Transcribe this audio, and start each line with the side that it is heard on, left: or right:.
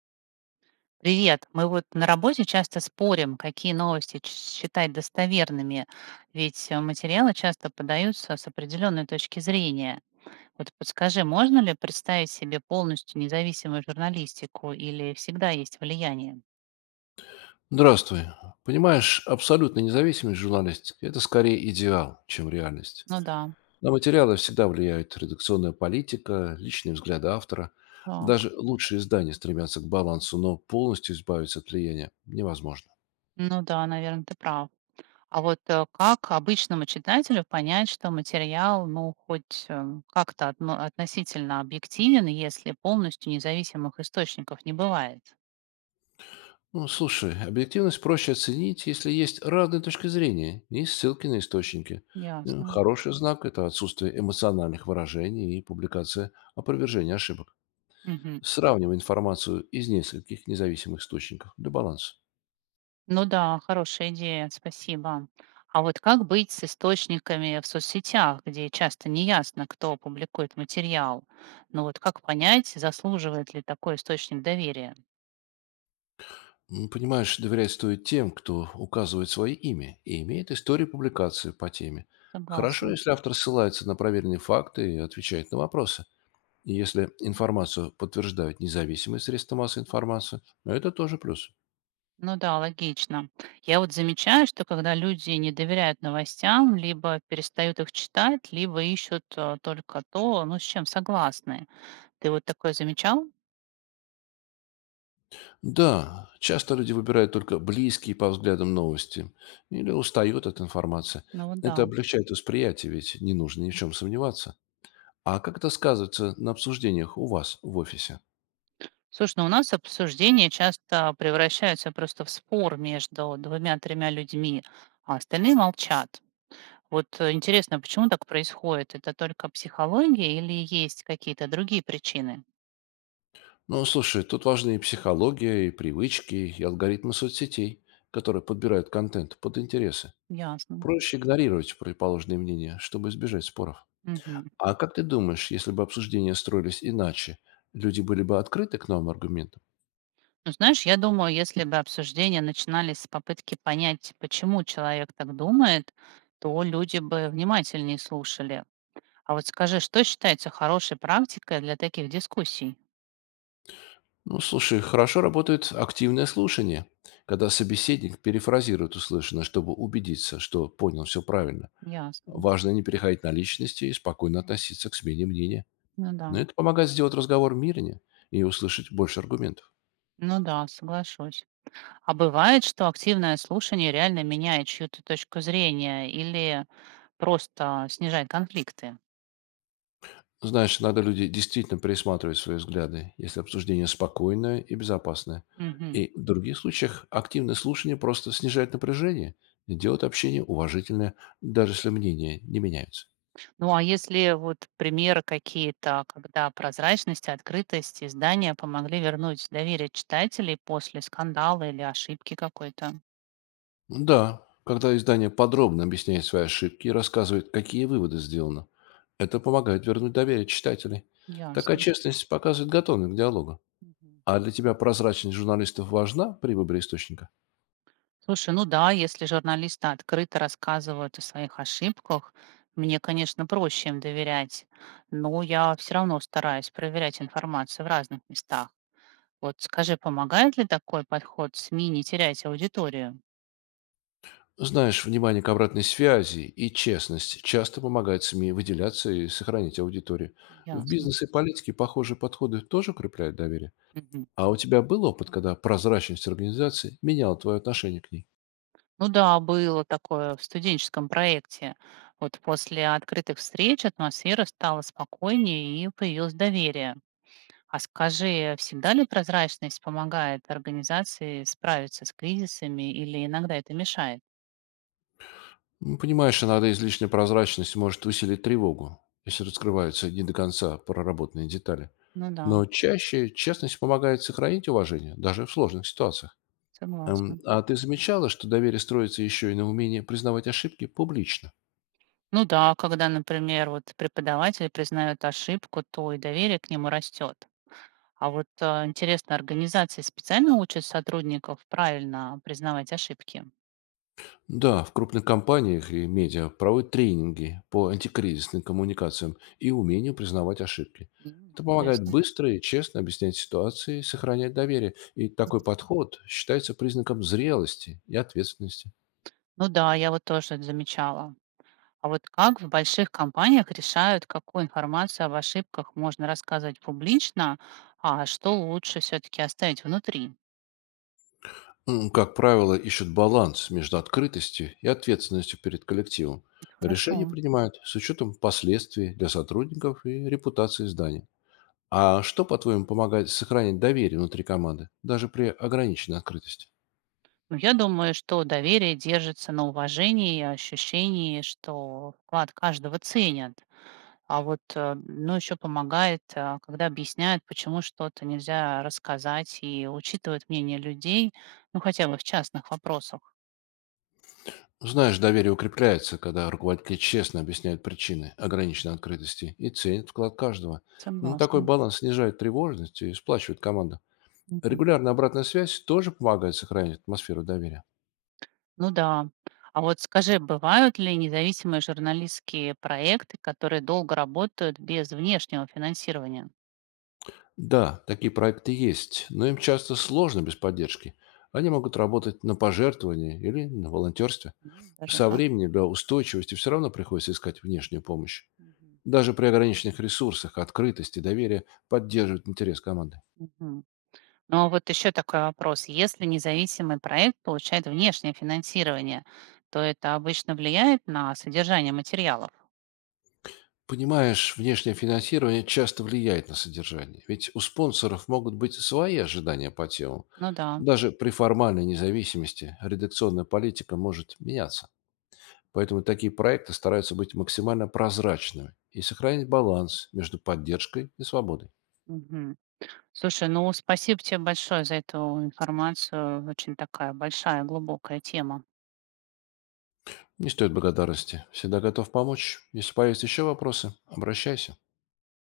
right: Привет. Мы вот на работе часто спорим, какие новости считать достоверными, ведь материалы часто подаются с определенной точки зрения. Вот подскажи, можно ли представить себе полностью независимую журналистику или всегда есть влияние?
left: Здравствуй. Понимаешь, абсолютная независимость журналистики– это скорее идеал, чем реальность.
right: Ну да,
left: На материалы всегда влияют редакционная политика, личные взгляды автора.
right: так.
left: Даже лучшие издания стремятся к балансу, но полностью избавиться от влияния невозможно.
right: Ну да, наверное, ты прав. А вот как обычному читателю понять, что материал, ну, хоть относительно объективен, если полностью независимых источников не бывает?
left: Ну, слушай, объективность проще оценить, если есть разные точки зрения и ссылки на источники. Ну,
right: Ясно.
left: хороший знак– это отсутствие эмоциональных выражений и публикация опровержения ошибок.
right: Мгм.
left: Сравнивай информацию из нескольких независимых источников для баланса.
right: Ну да, хорошая идея, спасибо. А вот как быть с источниками в соцсетях, где часто неясно, кто публикует материал? Ну вот как понять, заслуживает ли такой источник доверия?
left: Понимаешь, доверять стоит тем, кто указывает свое имя и имеет историю публикации по теме. Хорошо,
right: Согласна.
left: если автор ссылается на проверенные факты и отвечает на вопросы. И если информацию подтверждают независимые средства массовой информации, но это тоже плюс.
right: Ну да, логично. Я вот замечаю, что когда люди не доверяют новостям, либо перестают их читать, либо ищут только то, ну, с чем согласны. Ты вот такое замечал?
left: Да, часто люди выбирают только близкие по взглядам новости или устают от информации.
right: Ну вот да.
left: Это облегчает восприятие, ведь не нужно ни в чем сомневаться. А как это сказывается на обсуждениях у вас в офисе?
right: Слушай, ну у нас обсуждения часто превращаются просто в спор между двумя-тремя людьми, а остальные молчат. Вот интересно, почему так происходит? Это только психология или есть какие-то другие причины?
left: Ну, слушай, тут важны и психология, и привычки, и алгоритмы соцсетей, которые подбирают контент под интересы.
right: Ясно.
left: Проще игнорировать противоположные мнения, чтобы избежать споров.
right: Мгм.
left: А как ты думаешь, если бы обсуждения строились иначе, люди были бы открыты к новым аргументам?
right: Ну, знаешь, я думаю, если бы обсуждения начинались с попытки понять, почему человек так думает, то люди бы внимательнее слушали. А вот скажи, что считается хорошей практикой для таких дискуссий?
left: Ну, слушай, хорошо работает активное слушание, когда собеседник перефразирует услышанное, чтобы убедиться, что понял все правильно.
right: Ясно.
left: Важно не переходить на личности и спокойно относиться к смене мнения.
right: Ну да.
left: Но это помогает сделать разговор мирнее и услышать больше аргументов.
right: Ну да, соглашусь. А бывает, что активное слушание реально меняет чью-то точку зрения или просто снижает конфликты?
left: Знаешь, иногда люди действительно пересматривают свои взгляды, если обсуждение спокойное и безопасное.
right: Мгм.
left: И в других случаях активное слушание просто снижает напряжение и делает общение уважительное, даже если мнения не меняются.
right: Ну а если вот примеры какие-то, когда прозрачность, открытость, издания помогли вернуть доверие читателей после скандала или ошибки какой-то?
left: Да, когда издание подробно объясняет свои ошибки и рассказывает, какие выводы сделаны, это помогает вернуть доверие читателей. Такая
right: Ясно.
left: честность показывает готовность к диалогу.
right: Мгм.
left: А для тебя прозрачность журналистов важна при выборе источника?
right: Слушай, ну да, если журналисты открыто рассказывают о своих ошибках, мне, конечно, проще им доверять, но я все равно стараюсь проверять информацию в разных местах. Вот скажи, помогает ли такой подход СМИ не терять аудиторию?
left: Знаешь, внимание к обратной связи и честность часто помогает СМИ выделяться и сохранить аудиторию. В
right: Ясно.
left: бизнесе и политике похожие подходы тоже укрепляют доверие.
right: Мгм.
left: А у тебя был опыт, когда прозрачность организации меняла твое отношение к ней?
right: Ну да, было такое в студенческом проекте. Вот после открытых встреч атмосфера стала спокойнее и появилось доверие. А скажи, всегда ли прозрачность помогает организации справиться с кризисами или иногда это мешает?
left: Ну, понимаешь, иногда излишняя прозрачность может усилить тревогу, если раскрываются не до конца проработанные детали.
right: Ну да,
left: Но чаще честность помогает сохранить уважение, даже в сложных ситуациях.
right: согласна.
left: А ты замечала, что доверие строится еще и на умении признавать ошибки публично?
right: Ну да, когда, например, вот преподаватели признают ошибку, то и доверие к нему растет. А вот, а, интересно, организации специально учат сотрудников правильно признавать ошибки?
left: Да, в крупных компаниях и медиа проводят тренинги по антикризисным коммуникациям и умению признавать ошибки.
right: М,
left: Это помогает
right: интересно.
left: быстро и честно объяснять ситуации сохранять доверие. И такой подход считается признаком зрелости и ответственности.
right: Ну да, я вот тоже это замечала. А вот как в больших компаниях решают, какую информацию об ошибках можно рассказывать публично, а что лучше все-таки оставить внутри?
left: Как правило, ищут баланс между открытостью и ответственностью перед коллективом.
right: Это
left: Решения
right: хорошо.
left: принимают с учетом последствий для сотрудников и репутации здания. А что, по-твоему, помогает сохранить доверие внутри команды, даже при ограниченной открытости?
right: Ну, я думаю, что доверие держится на уважении и ощущении, что вклад каждого ценят. А вот, ну, еще помогает, когда объясняют, почему что-то нельзя рассказать, и учитывают мнение людей, ну, хотя бы в частных вопросах.
left: Знаешь, доверие укрепляется, когда руководители честно объясняют причины ограниченной открытости и ценят вклад каждого. Ну, такой
right: Согласна.
left: баланс снижает тревожность и сплачивает команду.
right: Мгм.
left: Регулярная обратная связь тоже помогает сохранить атмосферу доверия.
right: Ну да. А вот скажи, бывают ли независимые журналистские проекты, которые долго работают без внешнего финансирования?
left: Да, такие проекты есть, но им часто сложно без поддержки. Они могут работать на пожертвовании или на волонтерстве.
right: М, даже
left: Со
right: так.
left: временем для устойчивости все равно приходится искать внешнюю помощь.
right: Мгм.
left: Даже при ограниченных ресурсах открытость и доверие поддерживают интерес команды.
right: Мгм. Ну, а вот еще такой вопрос. Если независимый проект получает внешнее финансирование, то это обычно влияет на содержание материалов?
left: Понимаешь, внешнее финансирование часто влияет на содержание, ведь у спонсоров могут быть свои ожидания по темам.
right: Ну да.
left: Даже при формальной независимости редакционная политика может меняться. Поэтому такие проекты стараются быть максимально прозрачными и сохранить баланс между поддержкой и свободой.
right: Мгм. Слушай, ну спасибо тебе большое за эту информацию. Очень такая большая, глубокая тема.
left: Не стоит благодарности. Всегда готов помочь. Если появятся еще вопросы, обращайся.